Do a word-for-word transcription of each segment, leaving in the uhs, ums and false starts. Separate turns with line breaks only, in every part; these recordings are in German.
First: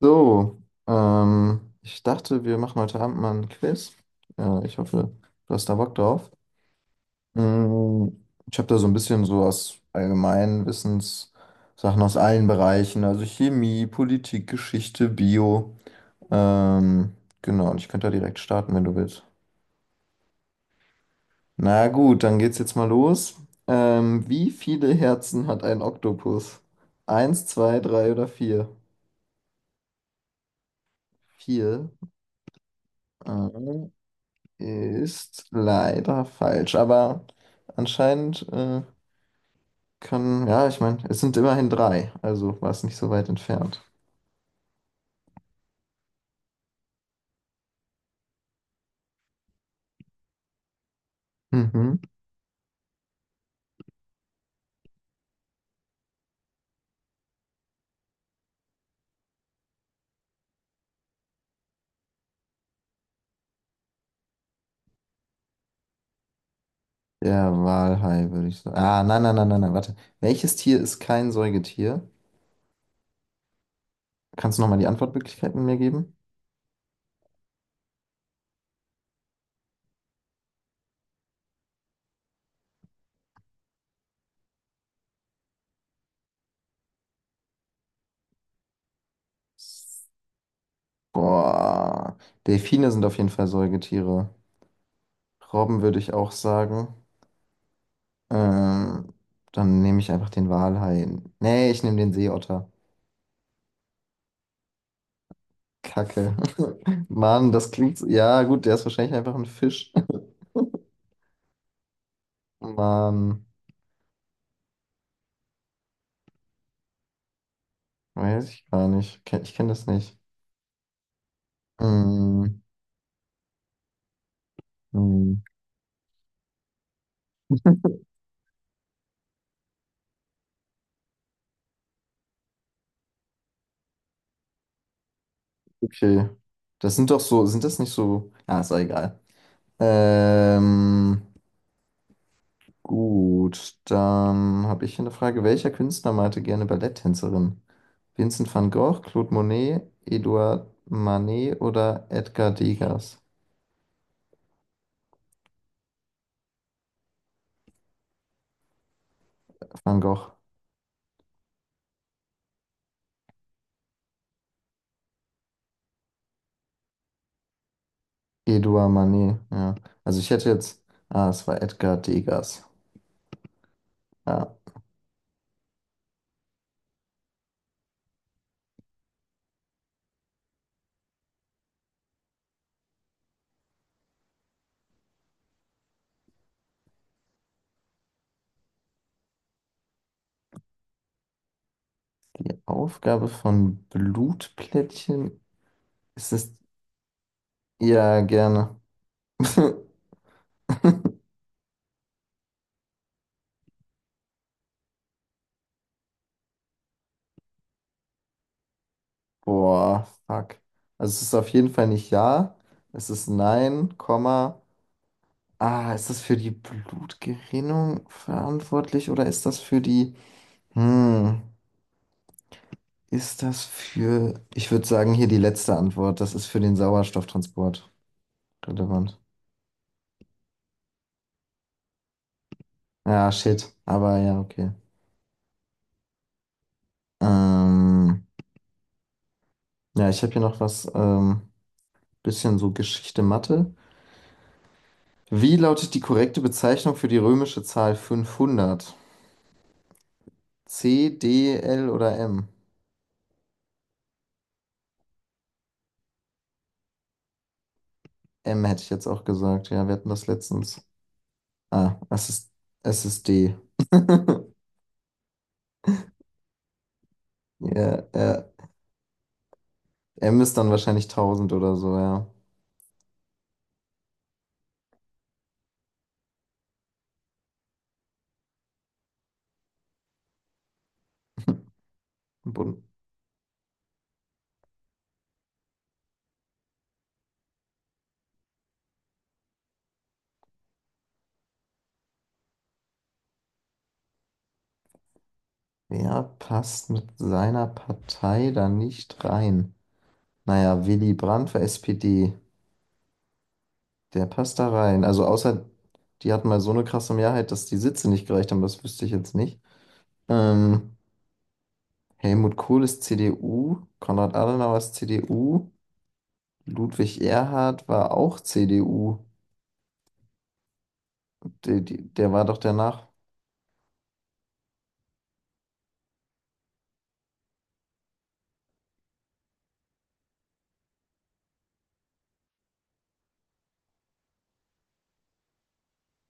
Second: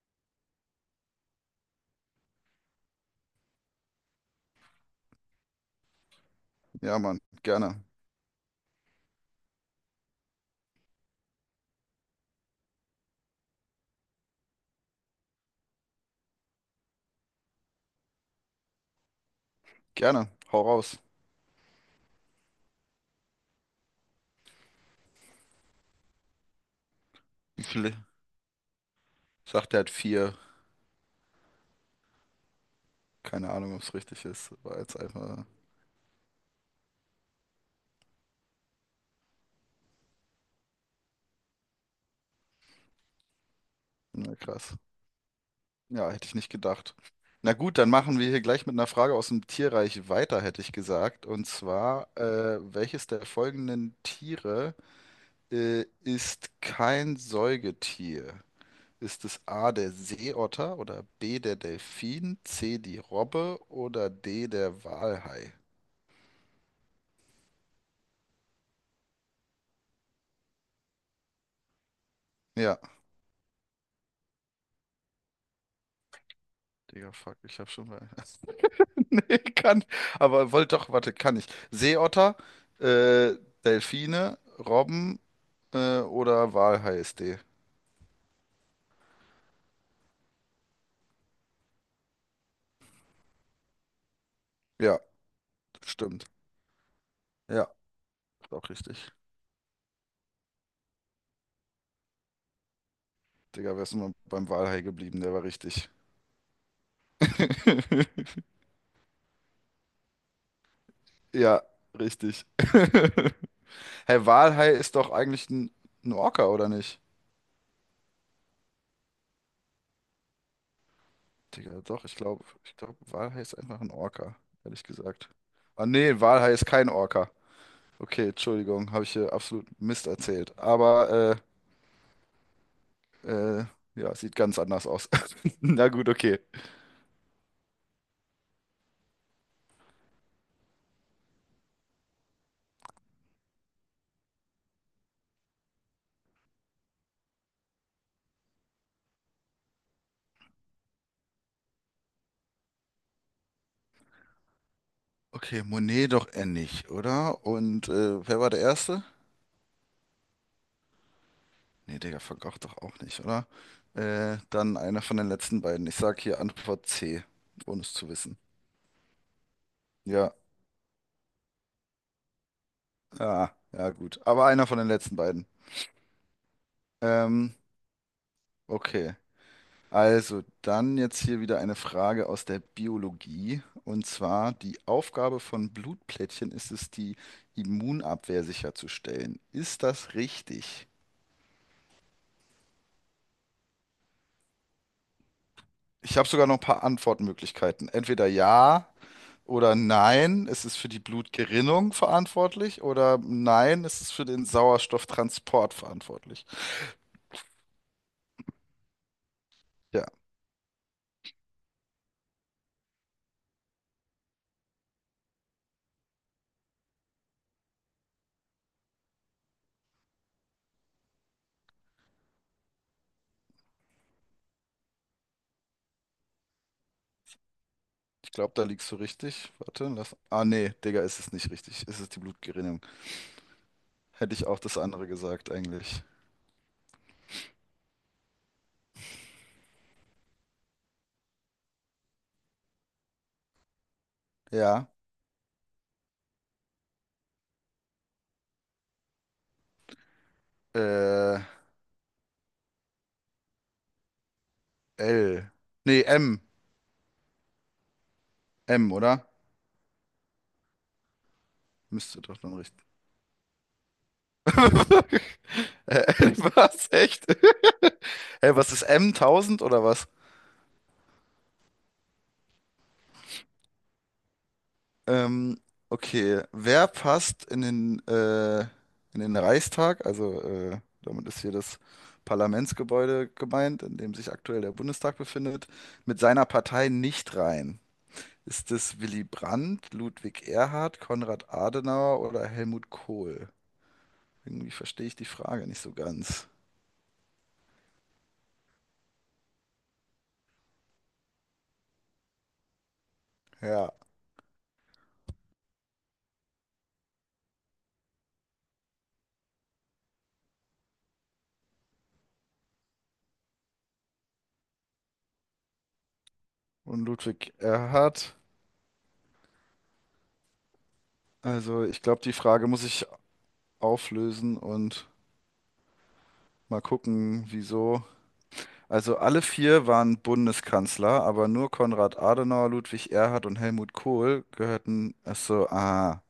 So, ähm, ich dachte, wir machen heute Abend mal ein Quiz. Äh, ich hoffe, du hast da Bock drauf.
Ja, Mann, gerne.
Mm, Ich habe da so ein bisschen so aus allgemeinen Wissenssachen aus allen Bereichen, also Chemie, Politik, Geschichte, Bio. Ähm, genau, und ich könnte da direkt starten, wenn du willst.
Gerne. Hau raus.
Na gut, dann geht's jetzt mal los. Ähm, wie viele Herzen hat ein Oktopus? Eins,
Wie
zwei,
viele?
drei oder vier?
Sagt er hat vier.
Vier. Ah.
Keine Ahnung, ob es richtig ist. War jetzt einfach,
Ist leider falsch, aber anscheinend äh, kann, ja, ich meine, es sind immerhin drei, also war es nicht so weit entfernt.
na krass. Ja, hätte ich nicht gedacht. Na gut, dann machen wir hier gleich mit einer Frage aus dem Tierreich weiter, hätte ich gesagt. Und
Mhm.
zwar, äh, welches der folgenden Tiere, äh, ist kein Säugetier? Ist es A, der Seeotter oder B, der Delfin, C, die Robbe oder D, der Walhai?
Der Walhai würde ich sagen. Ah, nein, nein, nein, nein, nein, warte. Welches Tier ist kein Säugetier?
Ja,
Kannst du nochmal die Antwortmöglichkeiten mir geben?
Digga, fuck, ich hab schon mal. Nee, kann. Aber wollte doch, warte, kann ich. Seeotter, äh, Delfine, Robben, äh, oder Walhai ist D.
Boah, Delfine sind auf jeden Fall Säugetiere.
Ja,
Robben würde ich
stimmt.
auch sagen.
Ja, ist auch
Ähm,
richtig.
Dann nehme ich einfach den Walhai. Nee, ich nehme den Seeotter.
Digga, wärst du mal beim Walhai geblieben, der war richtig.
Kacke. Mann, das klingt. so- Ja, gut, der ist wahrscheinlich einfach ein Fisch.
Ja, richtig.
Mann,
Hey, Walhai ist doch eigentlich ein, ein Orca, oder nicht?
weiß ich gar nicht. Ken- Ich kenne das nicht.
Digga, doch, ich glaube,
Hm,
ich glaube, Walhai ist einfach ein Orca, ehrlich gesagt.
hm.
Ah, nee, Walhai ist kein Orca. Okay, Entschuldigung, habe ich hier absolut Mist erzählt. Aber, äh, Äh, ja, sieht ganz anders aus. Na gut,
Okay.
okay.
Das sind doch so. Sind das nicht so. Ah, ist auch egal. Ähm, gut, dann habe ich hier eine Frage. Welcher Künstler malte gerne Balletttänzerin? Vincent van Gogh, Claude Monet, Edouard Manet oder Edgar Degas?
Okay, Monet doch eher nicht, oder? Und äh, wer war der Erste?
Van Gogh.
Nee, Digga, Van Gogh doch auch nicht, oder? Äh, dann einer von den letzten beiden. Ich sag hier Antwort C, ohne es zu wissen.
Edouard Manet, ja. Also ich
Ja,
hätte jetzt, ah, es war Edgar Degas.
ah, ja, gut. Aber
Ja,
einer von den letzten beiden. Ähm, okay. Also, dann jetzt hier wieder eine Frage aus der Biologie. Und zwar, die Aufgabe von Blutplättchen ist es, die Immunabwehr sicherzustellen. Ist das richtig?
die Aufgabe von Blutplättchen
Ich habe
ist
sogar
es,
noch ein paar Antwortmöglichkeiten.
ja,
Entweder
gerne.
ja oder nein, es ist für die Blutgerinnung verantwortlich oder nein, es ist für den Sauerstofftransport verantwortlich. Ja,
Boah, fuck. Also es ist auf jeden Fall nicht ja, es ist nein, Komma. Ah, ist das für die Blutgerinnung verantwortlich oder ist das für die, hm, ist das für, ich würde sagen, hier die letzte Antwort, das ist für den Sauerstofftransport
ich glaube, da liegst du
relevant.
richtig. Warte, lass. Ah, nee, Digga, ist es nicht richtig. Es ist die Blutgerinnung.
Ja, shit, aber
Hätte
ja,
ich auch
okay.
das andere gesagt, eigentlich.
Ähm, ja, ich habe hier noch was, ähm, bisschen so Geschichte Mathe.
Ja.
Wie lautet die korrekte Bezeichnung für die römische Zahl fünfhundert? C,
Äh,
D, L oder M?
L. Nee, M.
M hätte ich
M,
jetzt auch
oder?
gesagt. Ja, wir hatten das letztens. Ah,
Müsste
es
doch
ist,
dann richtig.
es ist D.
Äh, L, was? Echt?
Ja, äh,
Hey, was ist M? Tausend oder was?
M ist dann wahrscheinlich tausend oder so, ja.
Ähm, okay, wer passt in den, äh, in den Reichstag? Also äh, damit ist hier das
Bund
Parlamentsgebäude gemeint, in dem sich aktuell der Bundestag befindet, mit seiner Partei nicht rein. Ist es Willy Brandt, Ludwig Erhard, Konrad Adenauer oder Helmut Kohl? Irgendwie verstehe ich die Frage nicht so
Wer
ganz.
passt mit seiner Partei da nicht rein? Naja, Willy Brandt für S P D.
Ja,
Der passt da rein. Also außer, die hatten mal so eine krasse Mehrheit, dass die Sitze nicht gereicht haben, das wüsste ich jetzt nicht. Ähm, Helmut Kohl ist C D U, Konrad Adenauer ist C D U,
und
Ludwig
Ludwig
Erhard war
Erhard.
auch C D U. Der,
Also ich glaube,
der
die
war doch
Frage muss ich
danach.
auflösen und mal gucken, wieso. Also alle vier waren Bundeskanzler, aber nur Konrad Adenauer, Ludwig Erhard und Helmut Kohl gehörten. Ach so, ah,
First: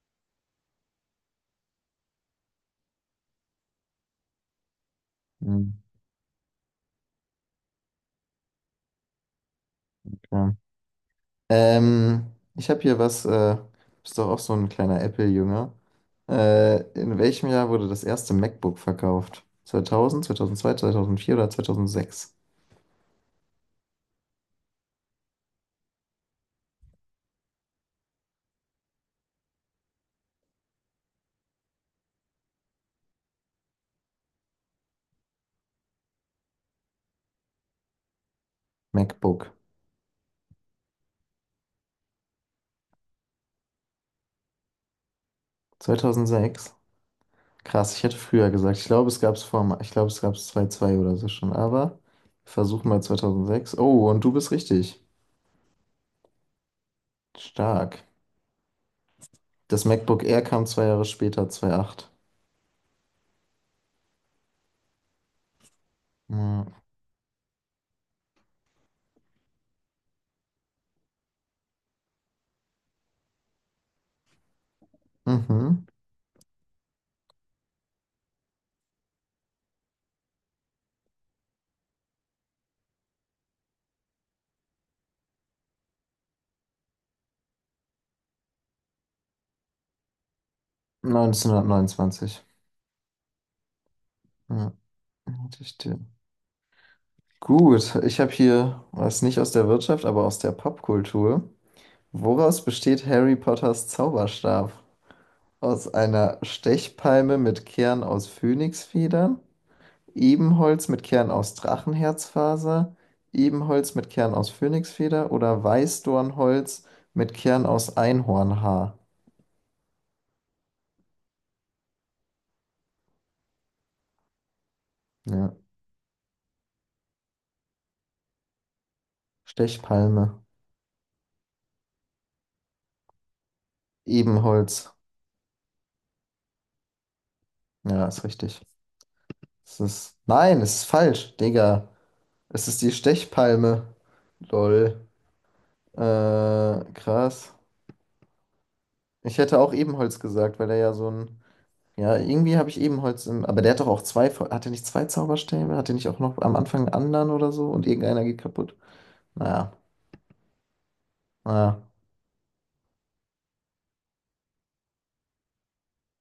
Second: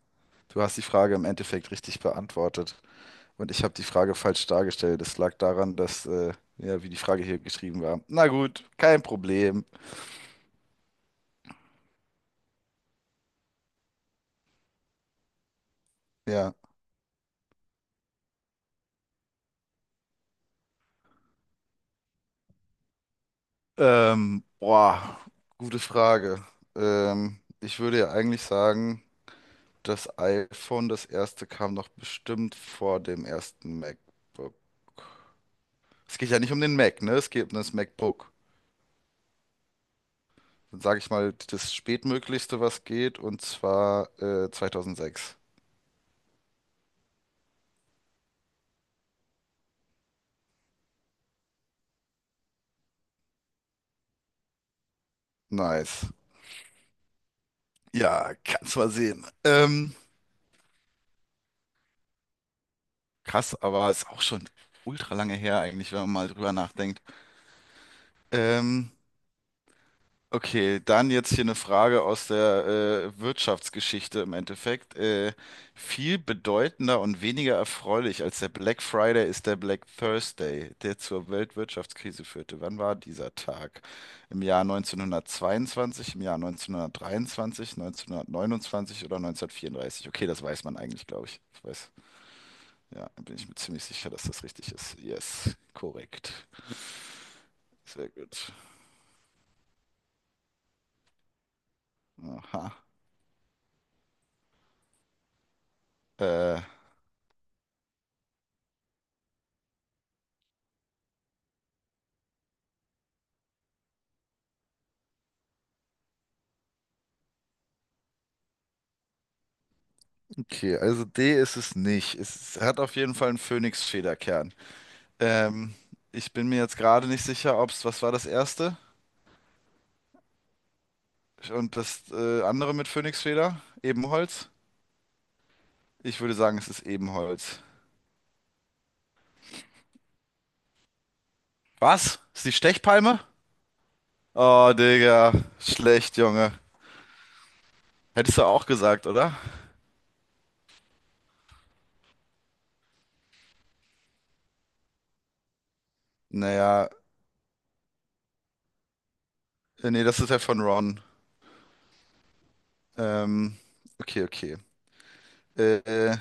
du hast die Frage im Endeffekt richtig beantwortet. Und ich habe die Frage falsch dargestellt. Es lag
Hm,
daran, dass, äh, ja, wie die Frage hier geschrieben war. Na gut, kein Problem.
ja. Ähm, Ich habe hier was, äh, bist doch auch so ein kleiner Apple-Jünger.
Ja.
Äh, in welchem Jahr wurde das erste MacBook verkauft? Zweitausend, zweitausendzwei, zweitausendvier oder zweitausendsechs?
Ähm, boah, gute Frage. Ähm, ich würde ja eigentlich sagen, das iPhone, das erste, kam noch bestimmt vor dem ersten MacBook. Es geht ja nicht um den Mac, ne? Es geht um das MacBook.
MacBook.
Dann sage ich mal das spätmöglichste, was geht, und zwar äh, zweitausendsechs.
Zweitausendsechs. Krass, ich hätte früher gesagt, ich glaube, es gab es vor, ich glaube, es gab es zwei zwei oder so schon, aber wir versuchen mal zweitausendsechs. Oh, und du bist richtig.
Nice.
Stark.
Ja, kannst mal sehen.
Das
Ähm,
MacBook Air kam zwei Jahre später, zweitausendacht.
krass, aber ist auch schon ultra lange her eigentlich, wenn man mal drüber
Ja.
nachdenkt. Ähm, Okay, dann jetzt hier eine Frage aus der äh, Wirtschaftsgeschichte im Endeffekt. Äh,
Mhm.
viel bedeutender und weniger erfreulich als der Black Friday ist der Black Thursday, der zur Weltwirtschaftskrise führte. Wann war dieser Tag? Im Jahr neunzehnhundertzweiundzwanzig, im Jahr neunzehnhundertdreiundzwanzig, neunzehnhundertneunundzwanzig oder neunzehnhundertvierunddreißig? Okay, das weiß man eigentlich, glaube ich. Ich weiß,
neunzehnhundertneunundzwanzig.
ja, bin ich mir ziemlich sicher, dass das
Ja.
richtig ist. Yes,
Hatte ich dir.
korrekt.
Gut,
Sehr
ich habe
gut.
hier was nicht aus der Wirtschaft, aber aus der Popkultur. Woraus
Aha.
besteht Harry Potters Zauberstab? Aus einer
Äh,
Stechpalme mit Kern aus Phönixfedern? Ebenholz mit Kern aus Drachenherzfaser, Ebenholz mit Kern aus Phönixfeder oder Weißdornholz mit Kern aus Einhornhaar.
Okay, also D ist es nicht. Es hat auf jeden Fall einen Phönix-Federkern.
Ja.
Ähm, Ich bin mir jetzt gerade nicht sicher, ob es, was war das erste?
Stechpalme.
Und das äh, andere mit Phönixfeder? Ebenholz?
Ebenholz.
Ich würde sagen, es ist Ebenholz.
Ja, ist richtig. Es ist. Nein, es ist falsch, Digga.
Was? Ist die
Es ist die
Stechpalme?
Stechpalme.
Oh,
Lol.
Digga.
Äh,
Schlecht, Junge.
Krass.
Hättest du auch gesagt, oder?
Ich hätte auch Ebenholz gesagt, weil er ja so ein. Ja, irgendwie habe ich Ebenholz im. Aber der hat doch auch zwei. Hat er nicht zwei Zauberstäbe? Hat er nicht auch noch am Anfang
Naja,
einen anderen oder so? Und irgendeiner geht kaputt? Naja.
äh, nee, das ist ja von Ron.
Ah,
Ähm, okay, okay. Äh, äh,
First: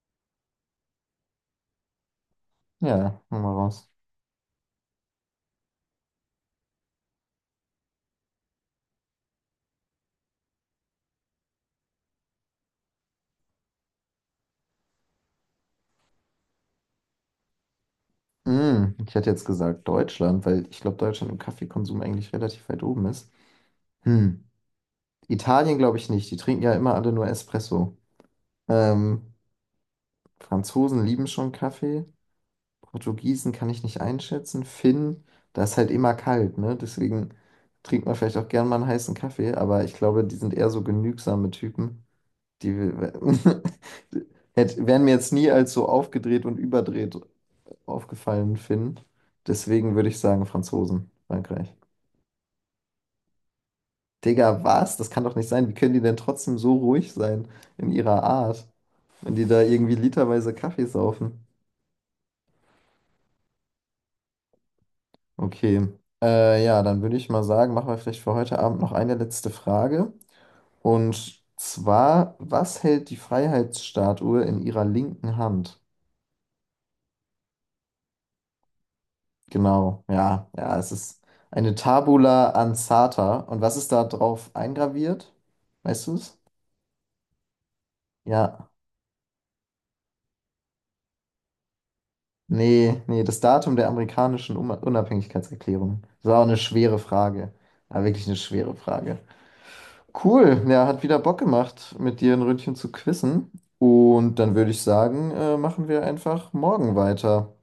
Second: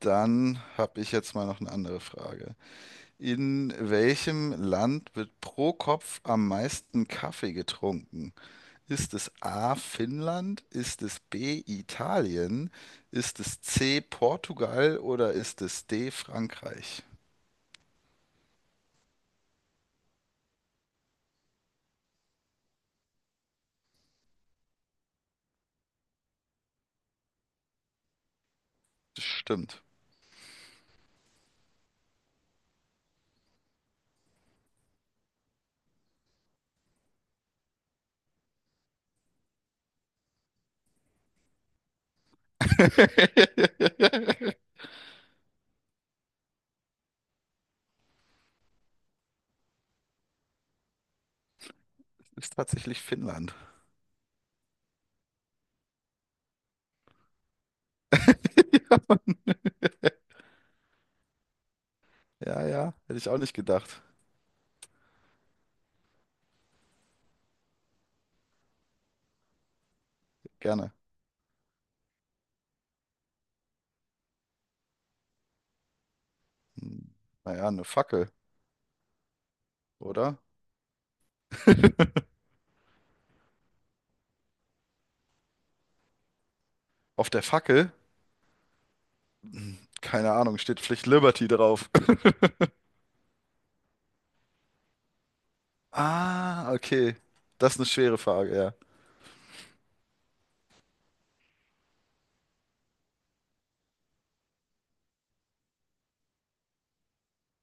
Dann habe ich jetzt mal noch eine andere Frage.
ja, hol mal
In
raus.
welchem Land wird pro Kopf am meisten Kaffee getrunken? Ist es A. Finnland? Ist es B. Italien? Ist es C. Portugal oder ist es D. Frankreich?
Hm, ich hätte jetzt gesagt Deutschland, weil ich glaube, Deutschland im Kaffeekonsum eigentlich relativ weit oben ist. Hm, Italien glaube ich nicht. Die trinken ja immer alle nur Espresso.
Das
Ähm,
stimmt.
Franzosen lieben schon Kaffee. Portugiesen kann ich nicht einschätzen. Finn, da ist halt immer kalt, ne? Deswegen trinkt man vielleicht auch gern mal einen heißen Kaffee, aber ich glaube, die sind eher so genügsame Typen. Die hätte- wären mir jetzt nie als so aufgedreht und überdreht aufgefallen, Finn. Deswegen würde ich sagen, Franzosen, Frankreich.
Es ist tatsächlich Finnland.
Digga, was? Das kann doch nicht sein. Wie können die denn trotzdem so ruhig sein in ihrer Art,
Ja,
wenn die
Mann.
da irgendwie literweise Kaffee saufen?
Ja, ja, hätte ich auch nicht gedacht.
Okay. Äh, ja, dann würde ich mal sagen, machen wir vielleicht für heute Abend noch eine letzte Frage.
Gerne.
Und zwar, was hält die Freiheitsstatue in ihrer linken Hand?
Hm, Naja, eine Fackel,
Genau,
oder?
ja, ja, es ist eine Tabula ansata. Und was ist da drauf eingraviert? Weißt du es?
Auf der Fackel,
Ja.
keine Ahnung, steht Pflicht Liberty drauf.
Nee, nee, das Datum der amerikanischen Um- Unabhängigkeitserklärung. Das war auch eine
Ah,
schwere
okay.
Frage.
Das ist eine
War
schwere
wirklich eine
Frage, ja.
schwere Frage. Cool, ja, hat wieder Bock gemacht, mit dir ein Ründchen zu quizzen. Und dann würde ich sagen, äh, machen wir einfach morgen weiter.